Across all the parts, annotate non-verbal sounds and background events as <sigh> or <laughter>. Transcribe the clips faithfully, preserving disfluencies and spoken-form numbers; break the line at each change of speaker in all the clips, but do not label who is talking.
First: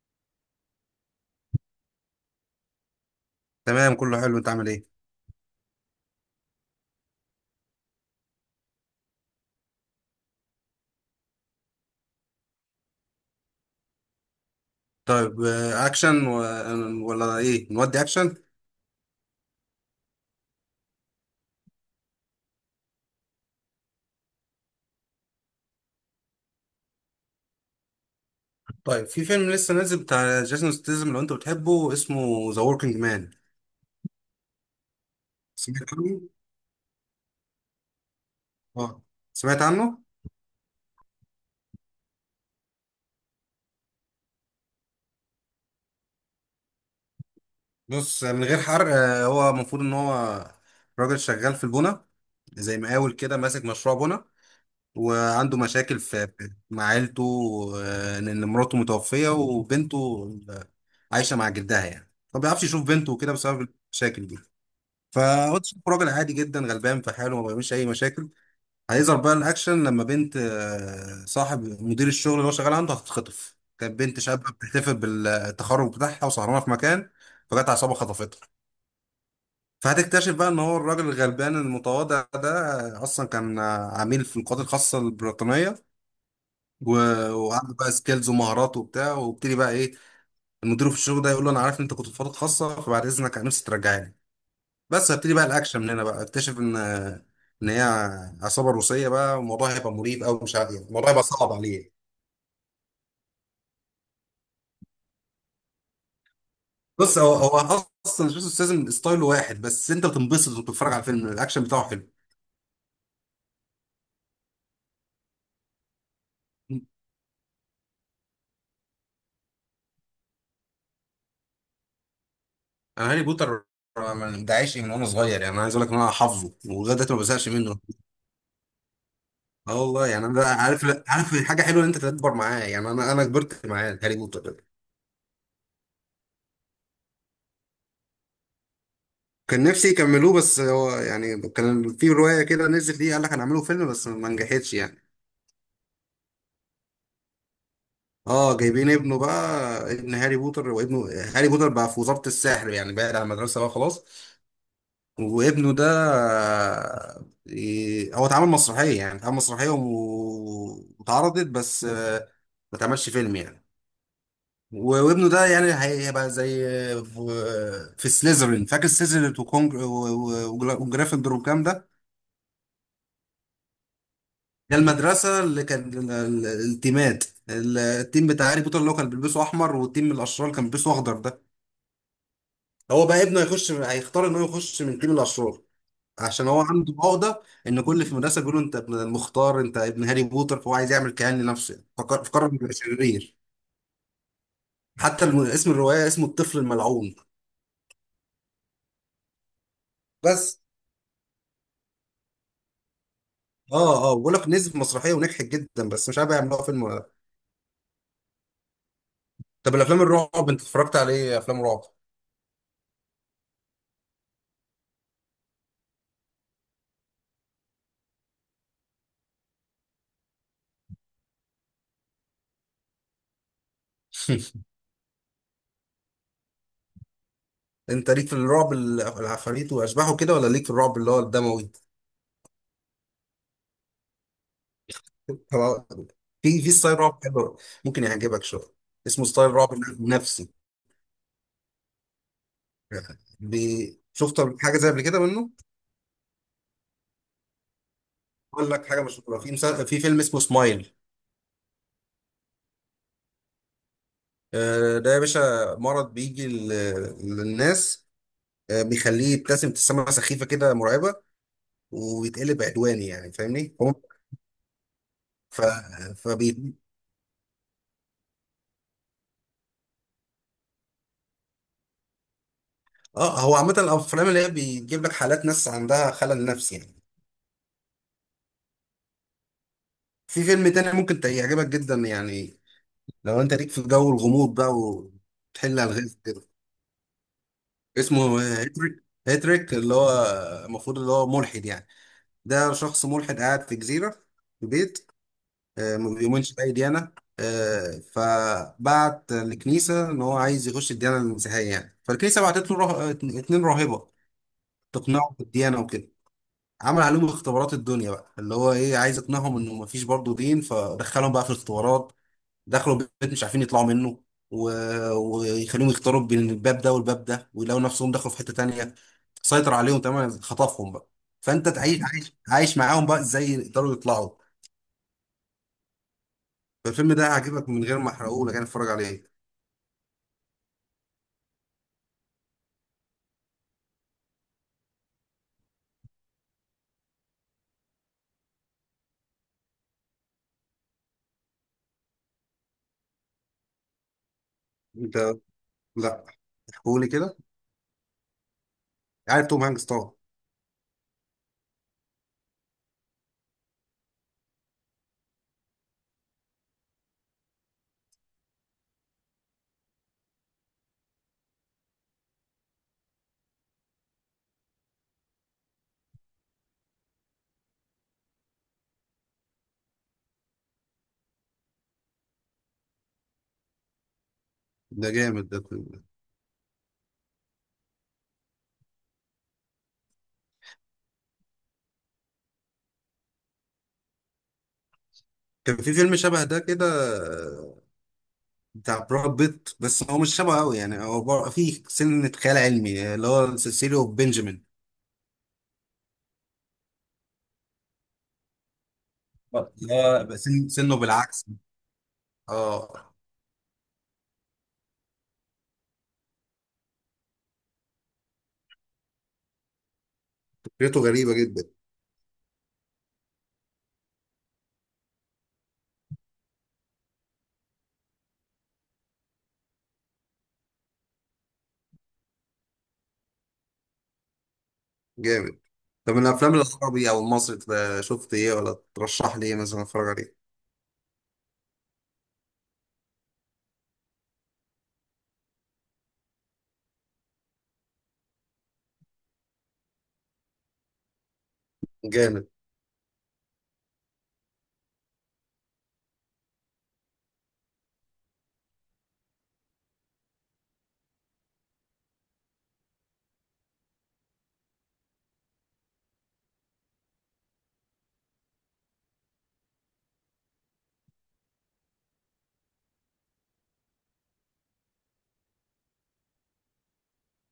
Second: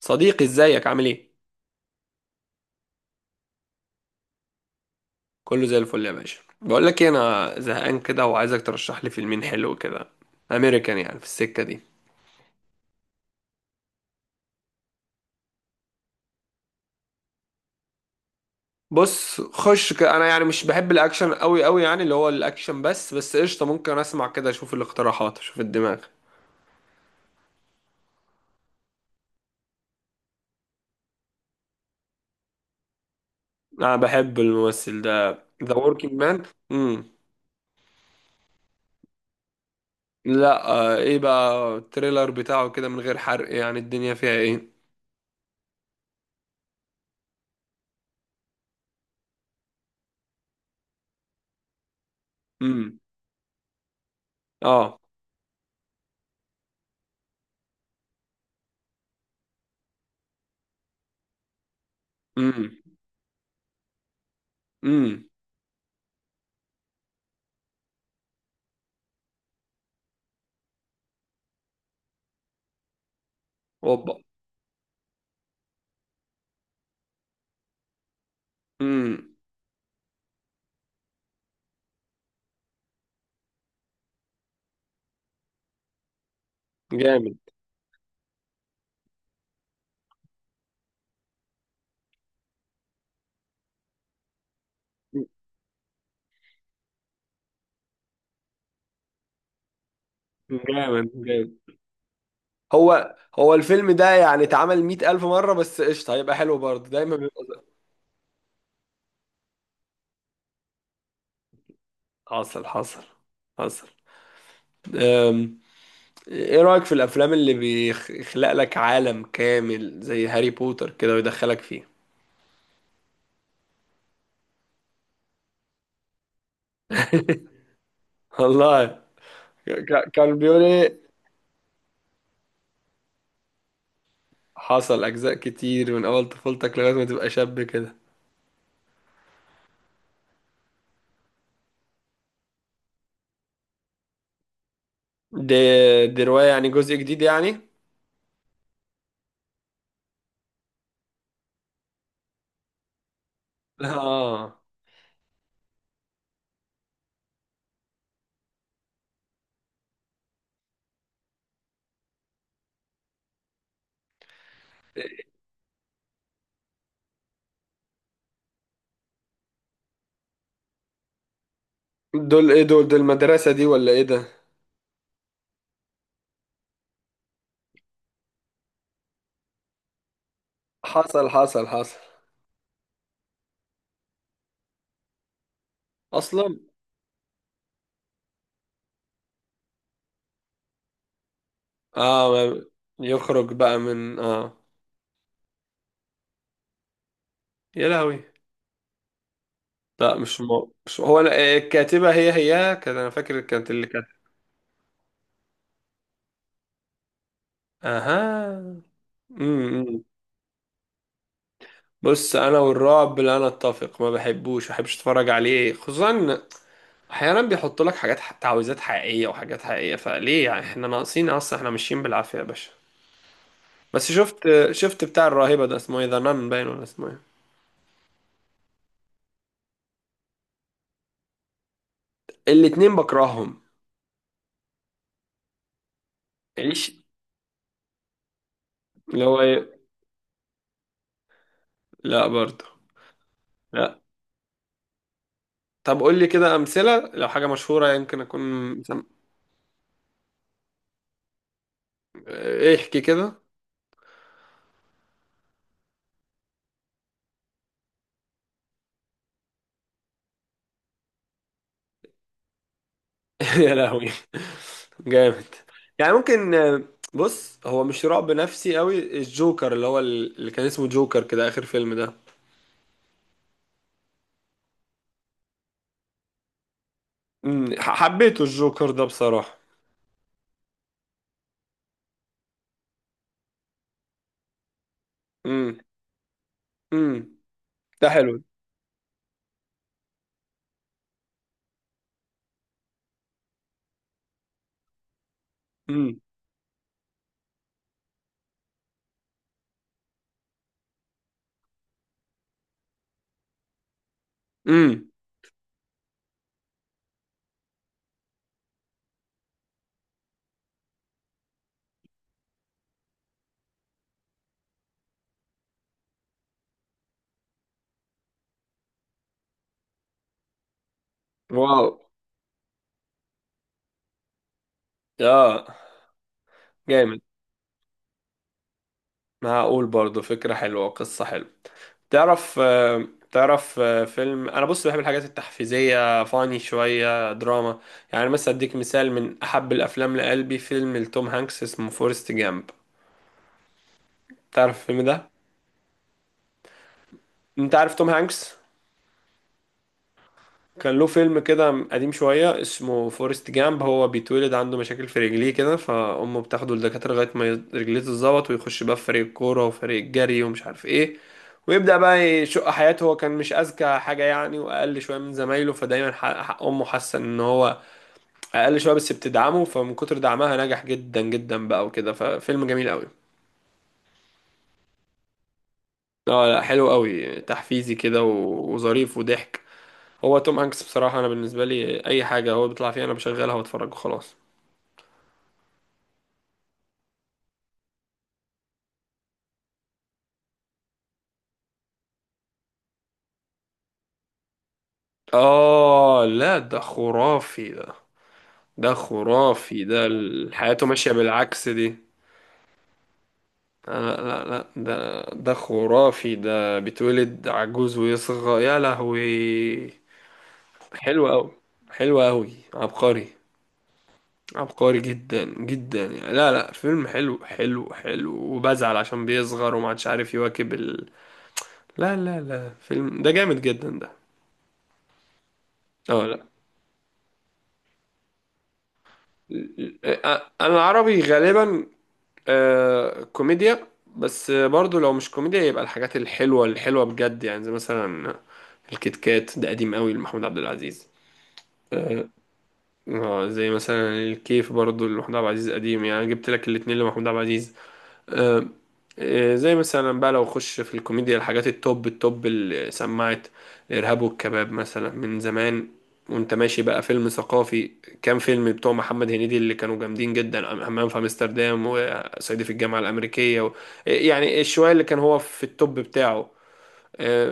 صديقي، ازيك؟ عامل ايه؟
تمام كله حلو. انت عامل ايه؟
كله زي الفل يا باشا. بقول لك ايه، انا زهقان كده وعايزك ترشح لي فيلمين حلو كده، امريكان يعني، في السكه دي.
طيب آه، اكشن و... ولا ايه نودي اكشن؟
بص، خش ك... انا يعني مش بحب الاكشن قوي قوي، يعني اللي هو الاكشن، بس بس قشطه، ممكن اسمع كده، اشوف الاقتراحات، اشوف الدماغ.
طيب في فيلم لسه نازل بتاع جيسون ستيزم، لو انت بتحبه اسمه ذا وركينج مان.
انا بحب الممثل ده. ذا
سمعت
وركينج
عنه؟
مان. امم.
اه سمعت عنه.
لا، آه ايه بقى التريلر بتاعه كده من غير حرق؟ يعني الدنيا فيها ايه؟
بص من غير حرق آه، هو المفروض ان هو راجل شغال في البنا، زي
امم.
مقاول كده ماسك مشروع بنا،
اه.
وعنده مشاكل في مع عيلته. آه، ان مراته متوفية وبنته آه، عايشة مع جدها، يعني ما بيعرفش
امم.
يشوف بنته كده بسبب المشاكل دي.
امم.
فقلت شوف راجل عادي جدا غلبان في حاله، ما بيعملش اي مشاكل. هيظهر بقى الاكشن لما بنت آه، صاحب مدير الشغل اللي هو شغال عنده هتتخطف. كانت
اوبا.
بنت شابه بتحتفل بالتخرج بتاعها وسهرانه في مكان، فجت عصابه خطفتها.
امم.
فهتكتشف بقى ان هو الراجل الغلبان المتواضع ده آه، اصلا كان آه، عميل في القوات الخاصه البريطانيه، و-
جامد
وعنده بقى سكيلز ومهارات وبتاع. وابتدي بقى ايه، المدير في الشغل ده يقول له انا عارف ان انت كنت في قوات خاصه، فبعد اذنك انا نفسي ترجعني. بس هبتدي بقى الاكشن من هنا، بقى اكتشف ان ان هي عصابه روسيه بقى، والموضوع هيبقى مريب او مش عارف يعني، الموضوع
جامد
هيبقى
جامد.
صعب عليه.
هو هو الفيلم ده يعني اتعمل مئة ألف مرة، بس قشطة، هيبقى حلو برضه، دايما
بص هو
بيبقى زي-
هو اصلا جيسون ستاثام ستايله واحد، بس انت بتنبسط وانت بتتفرج على الفيلم، الاكشن بتاعه حلو.
حصل، حصل، حصل. أم، ايه رأيك في الأفلام اللي بيخلق لك عالم كامل زي هاري بوتر كده ويدخلك فيه؟
انا هاري بوتر ده عايش من وانا صغير، يعني انا عايز اقول لك ان انا حافظه ولغايه دلوقتي ما بزهقش منه.
<laughs> والله.
اه
ك-
والله،
ك-
يعني انا
كان
بقى
بيقول
عارف،
ايه؟
عارف حاجه حلوه ان انت تكبر معاه، يعني انا انا كبرت معاه هاري بوتر ده.
حصل، أجزاء كتير من أول طفولتك لغاية ما تبقى شاب كده.
كان نفسي يكملوه، بس هو يعني كان في روايه كده نزلت ليه، قال لك هنعمله فيلم بس ما نجحتش يعني.
دي دي رواية يعني، جزء جديد يعني؟
اه جايبين ابنه بقى، ابن هاري بوتر، وابنه هاري بوتر بقى في وزارة السحر، يعني بعد عن المدرسة بقى
<laughs>
خلاص.
اه.
وابنه ده آه، إيه، هو اتعمل مسرحية، يعني اتعمل مسرحية و- واتعرضت، بس آه، ما اتعملش فيلم يعني. و- وابنه ده يعني هي- هيبقى زي آه، في في سليزرين، فاكر سليزرين وكونج و- و- وجرا- وجريفندور والكلام ده.
دول ايه؟ دول دول المدرسة دي ولا ايه ده؟
ده المدرسة اللي كان ال- ال- التيمات، ال- التيم بتاع هاري بوتر اللي هو كان بيلبسه احمر، والتيم الاشرار كان بيلبسه اخضر
حصل،
ده.
حصل، حصل.
هو بقى ابنه هيخش، هيختار ان هو يخش من تيم الاشرار، عشان
اصلا.
هو عنده عقده ان كل اللي في المدرسه بيقولوا انت ابن المختار، انت ابن هاري بوتر، فهو عايز يعمل كيان لنفسه يعني. فقر فقرر انه
اه.
يبقى شرير.
يخرج بقى من اه
حتى الم- اسم الروايه اسمه الطفل الملعون.
يا لهوي. لا، مش
بس
مو... مش هو. انا آه، الكاتبة هي هي كانت، انا فاكر كانت اللي
اه،
كانت.
اه بقول لك نزل في مسرحيه ونجحت جدا، بس مش عارف يعملوها فيلم ولا لا.
اها.
طب
امم
الافلام
إمم.
الرعب انت اتفرجت على ايه افلام رعب؟
بص، انا والرعب لا نتفق، ما بحبوش، ما بحبش اتفرج عليه خصوصا. احيانا بيحط لك حاجات ح- تعويذات حقيقية وحاجات حقيقية، فليه يعني؟ احنا ناقصين؟ اصلا احنا ماشيين بالعافية يا باشا. بس شفت شفت بتاع الراهبة ده، اسمه ايه؟ ذا نان باين ولا اسمه ايه؟
انت ليك في الرعب ال- العفاريت واشباح وكده، ولا ليك في الرعب اللي هو الدموي؟
الاتنين بكرههم.
طب في في ستايل
عيش.
رعب حلو ممكن يعجبك شويه،
اللي
اسمه
هو
ستايل رعب
ايه؟
نفسي.
لا، برضه.
بي- شفت حاجه زي قبل كده منه؟
طب قول لي كده أمثلة، لو حاجة مشهورة يمكن أكون.
اقول لك
سم...
حاجه مش، في مسا... في فيلم اسمه سمايل.
إيه، احكي كده.
آه، ده يا باشا مرض بيجي ل- للناس، آه، بيخليه يبتسم ابتسامه سخيفه كده مرعبه، ويتقلب عدواني، يعني
<laughs> يا
فاهمني. هو
لهوي. جامد.
ف
يعني ممكن،
فبي
آه، بص، هو مش رعب نفسي قوي، الجوكر اللي هو ال- اللي كان اسمه جوكر كده، آخر فيلم ده.
اه هو عامه الافلام اللي هي بيجيب لك حالات ناس عندها خلل نفسي يعني.
امم ح- حبيته الجوكر ده بصراحة.
في فيلم تاني ممكن ت- يعجبك جدا يعني، لو انت ليك في جو الغموض بقى
امم.
وتحل الغاز كده.
امم. ده حلو.
اسمه هيتريك، هيتريك اللي هو المفروض اللي هو ملحد يعني، ده شخص ملحد قاعد في جزيرة في بيت، آه، ما
امم.
بيؤمنش بأي ديانة. آه، فبعت الكنيسة إن هو عايز يخش الديانة المسيحية يعني، فالكنيسة بعتت له راه... اتنين راهبة
امم.
تقنعه بالديانة وكده. عمل عليهم اختبارات الدنيا بقى، اللي هو إيه عايز يقنعهم إنه مفيش برضه دين، فدخلهم بقى في الاختبارات. دخلوا بيت مش عارفين يطلعوا منه، و... ويخليهم يختاروا بين الباب ده والباب ده، ويلاقوا نفسهم دخلوا في حتة تانية. سيطر عليهم تماما، خطفهم بقى. فانت
واو.
تعيش، عايش عايش معاهم بقى ازاي يقدروا يطلعوا.
اه.
فالفيلم
جامد.
ده هيعجبك، من غير ما احرقه لك انا، اتفرج عليه.
معقول، برضه فكرة حلوة وقصة حلوة. تعرف آه، تعرف آه، فيلم، انا بص بحب الحاجات التحفيزيه، فاني شويه دراما. يعني مثلا اديك مثال من احب الافلام لقلبي، فيلم لتوم هانكس اسمه فورست جامب. تعرف الفيلم
انت،
ده؟
لا، قولي كده.
انت عارف توم هانكس؟
عارف توم هانكس طبعا.
كان له فيلم كده قديم شوية اسمه فورست جامب. هو بيتولد عنده مشاكل في رجليه كده، فأمه بتاخده للدكاترة لغاية ما ي- رجليه تتظبط، ويخش بقى في فريق الكورة وفريق الجري ومش عارف ايه. ويبدأ بقى يشق حياته، هو كان مش أذكى حاجة يعني، وأقل شوية من زمايله، فدايما حق حق أمه حاسة إن هو أقل شوية، بس بتدعمه، فمن كتر دعمها نجح جدا جدا بقى وكده. ففيلم جميل قوي.
ده جامد ده الفيلم ده.
اه لا، حلو قوي، تحفيزي كده و- وظريف وضحك. هو توم هانكس بصراحة، أنا بالنسبة لي أي حاجة هو بيطلع فيها أنا بشغلها وأتفرج وخلاص.
كان في فيلم شبه ده كده آه، بتاع براد بيت، بس هو مش شبه قوي يعني، هو بر- فيه سنة خيال علمي، اللي هو سيسيليو بنجامين.
آه لا، ده خرافي ده. ده خرافي
اللي
ده،
هو
ال-
سن-
حياته
سنه
ماشية
بالعكس.
بالعكس دي.
اه
لا، لا، لا، ده ده خرافي ده، بيتولد عجوز ويصغى، يا لهوي.
فكرته
حلو
غريبة
أوي.
جدا.
حلو أوي، عبقري. عبقري جدا جدا يعني، لا لا، فيلم حلو حلو حلو، وبزعل عشان بيصغر ومعادش عارف يواكب ال... لا، لا، لا، فيلم ده جامد جدا ده.
جامد. طب
اه،
من
لا.
الافلام العربي او المصري تبقى شفت ايه، ولا ترشح لي ايه مثلا اتفرج عليه؟
انا العربي غالبا. آه، كوميديا. بس برضو لو مش كوميديا يبقى الحاجات الحلوة الحلوة بجد يعني، زي مثلا الكيت كات ده قديم قوي لمحمود عبد العزيز. آه.
جامد.
آه، زي مثلا الكيف برضو لمحمود عبد العزيز، قديم يعني، أنا جبت لك الاتنين لمحمود عبد العزيز. آه، آه، زي مثلا بقى لو اخش في الكوميديا، الحاجات التوب التوب اللي سمعت الارهاب والكباب مثلا من زمان، وانت ماشي بقى فيلم ثقافي. كام فيلم بتوع محمد هنيدي اللي كانوا جامدين جدا، همام في امستردام وصعيدي في الجامعة الأمريكية و... آه، يعني شوية اللي كان هو في التوب بتاعه. آه،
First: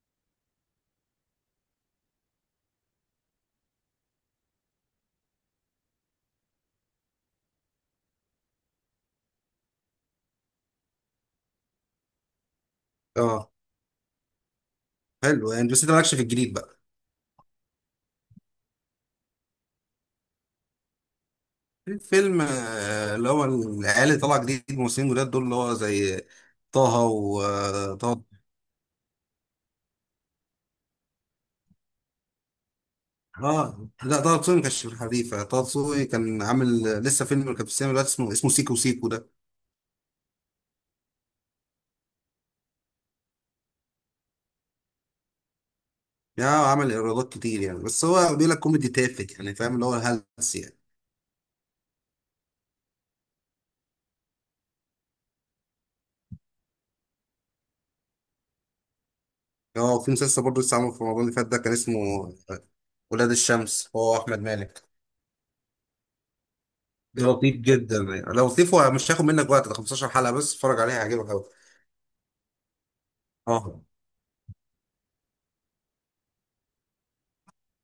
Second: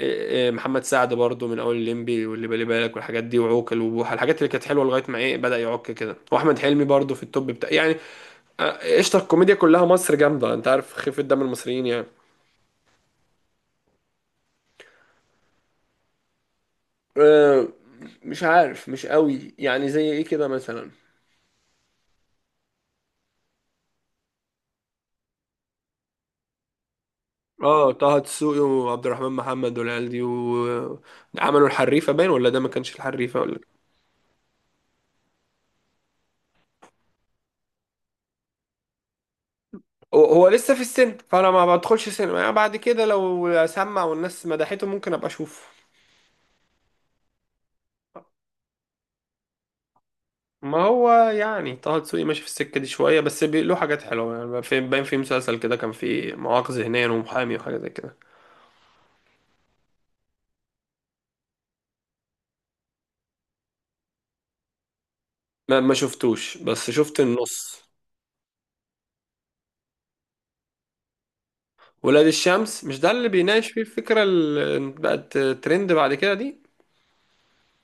آه، آه، محمد سعد برضو من اول الليمبي واللي بالي بالك والحاجات دي، وعوكل وبوحة، الحاجات اللي كانت حلوه لغايه ما ايه بدأ يعك كده، واحمد حلمي برضو في التوب بتاع يعني. آه، قشطة، الكوميديا كلها مصر جامدة، انت عارف خفة دم المصريين يعني.
اه حلو يعني، بس انت مالكش في الجديد بقى؟
آه، مش عارف، مش قوي يعني، زي ايه كده مثلا؟
في فيلم آه، اللي هو العيال اللي طالعه جديد، الممثلين جداد دول اللي هو زي طه و
اه،
آه،
طه
طه.
دسوقي وعبد الرحمن محمد والعيال دي، وعملوا الحريفة باين، ولا ده ما كانش الحريفة ولا؟
اه لا، طه دسوقي ما كانش في الحريفه. طه دسوقي كان عامل آه، لسه فيلم كان في السينما دلوقتي اسمه، اسمه سيكو سيكو ده.
هو هو لسه في السن، فانا ما بدخلش سينما يعني، بعد كده لو سمع والناس مدحته ممكن ابقى اشوفه.
يعني هو عمل ايرادات كتير يعني، بس هو بيقول لك كوميدي تافه يعني، فاهم اللي هو هلس
ما
يعني.
هو يعني طه دسوقي ماشي في السكة دي شوية، بس بي- له حاجات حلوة يعني، في- باين في مسلسل كده، كان فيه مواقف ذهنيا ومحامي وحاجة زي كده.
اه في مسلسل برضه لسه عامل في رمضان اللي فات ده، كان اسمه ولاد الشمس، هو احمد مالك.
ما ما شفتوش، بس شفت
ده لطيف
النص.
جدا يعني، لو لطيف ومش هياخد منك وقت ده خمستاشر حلقه بس، اتفرج عليها هيعجبك قوي.
ولاد الشمس مش ده اللي بيناقش فيه
اه
الفكرة اللي بقت ترند بعد كده دي؟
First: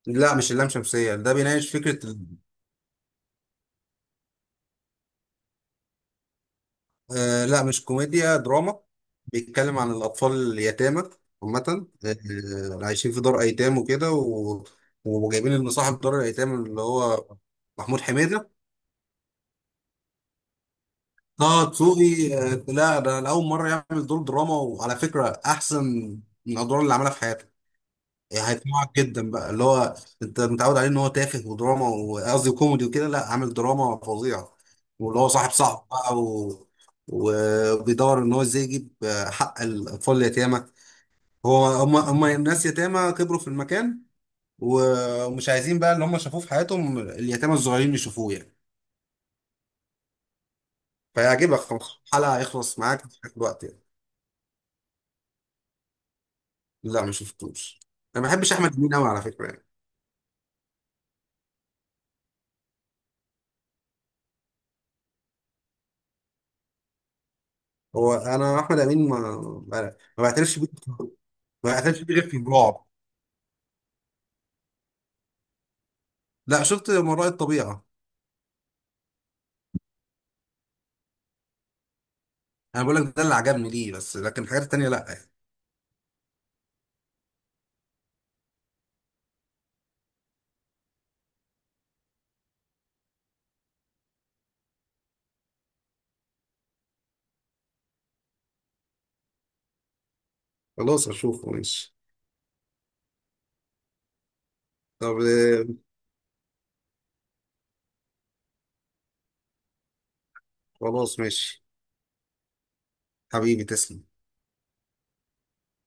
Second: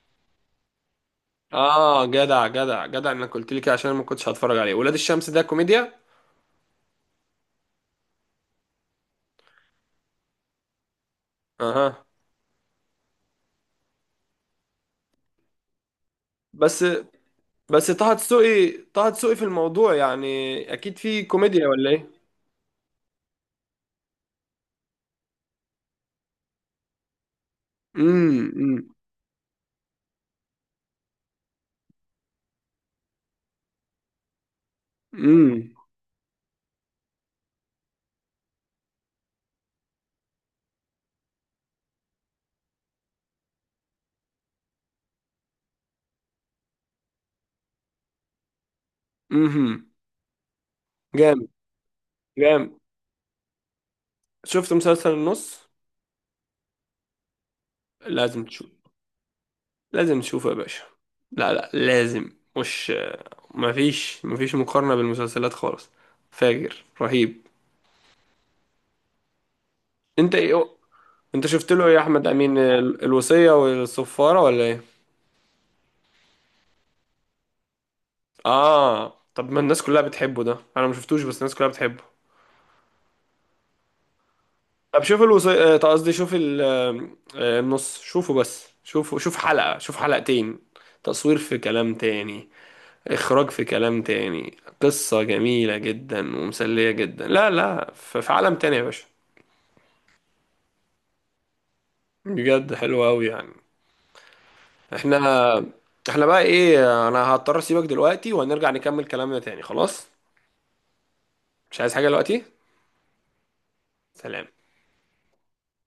لا مش اللام شمسيه، ده بيناقش
اه،
فكره ال-
جدع جدع جدع انك قلت لي كده، عشان أنا ما كنتش هتفرج عليه. ولاد الشمس ده كوميديا؟
آه لا مش كوميديا، دراما. بيتكلم عن الاطفال اليتامى عامه،
اها.
آه، اللي عايشين في دار ايتام وكده، و... وجايبين ان صاحب دار الايتام اللي
بس
هو
بس
محمود
طه
حميده.
دسوقي طه دسوقي في الموضوع يعني، اكيد في كوميديا
طه
ولا ايه؟
دسوقي آه، لا ده لأول مرة يعمل دور دراما، وعلى فكرة أحسن من الأدوار اللي عملها في حياته. يعني
امم.
هيقنعك جدا بقى، اللي هو أنت متعود عليه إن هو تافه ودراما، وقصدي كوميدي وكده، لا عامل دراما فظيعة. واللي هو صاحب،
امم.
صاحب بقى و... وبيدور إن هو إزاي يجيب آه، حق الأطفال اليتامى. هو هم هم ناس يتامى كبروا في المكان، و- ومش عايزين بقى اللي هم شافوه في حياتهم اليتامى الصغيرين يشوفوه يعني.
امم. جامد.
فيعجبك، خلاص حلقة
جامد.
هيخلص معاك في الوقت يعني.
شفت مسلسل النص؟
لا ما شفتوش. انا ما
لازم
بحبش
تشوف.
احمد امين قوي على فكره يعني.
لازم تشوفه يا باشا. لا، لا، لازم، مش مفيش مفيش مقارنة بالمسلسلات خالص. فاجر، رهيب.
هو انا احمد امين ما ما ما
انت
بعترفش بيه،
ايه؟
ما
انت شفت له ايه يا
بعترفش بيه
احمد
غير في
امين؟
الرعب.
ال- الوصية والصفارة ولا ايه؟
لا شفت مرائي الطبيعه.
اه، طب ما الناس كلها بتحبه ده، انا ما شفتوش بس الناس كلها بتحبه.
انا بقول لك ده اللي عجبني ليه، بس لكن الحاجات التانيه
طب
لا
شوف
يعني.
الوصية، قصدي شوف ال- آه، النص، شوفه بس، شوفه، شوف حلقة، شوف حلقتين. تصوير في كلام تاني. اخراج في كلام تاني، قصة جميلة جدا ومسلية جدا، لا لا، ف- في عالم تاني يا باشا.
خلاص اشوفه ماشي.
بجد، حلو قوي يعني.
طب
احنا
آه،
احنا بقى ايه؟ انا هضطر اسيبك دلوقتي، وهنرجع نكمل كلامنا تاني، خلاص.
خلاص ماشي
مش عايز حاجة دلوقتي.
حبيبي تسلم.
سلام.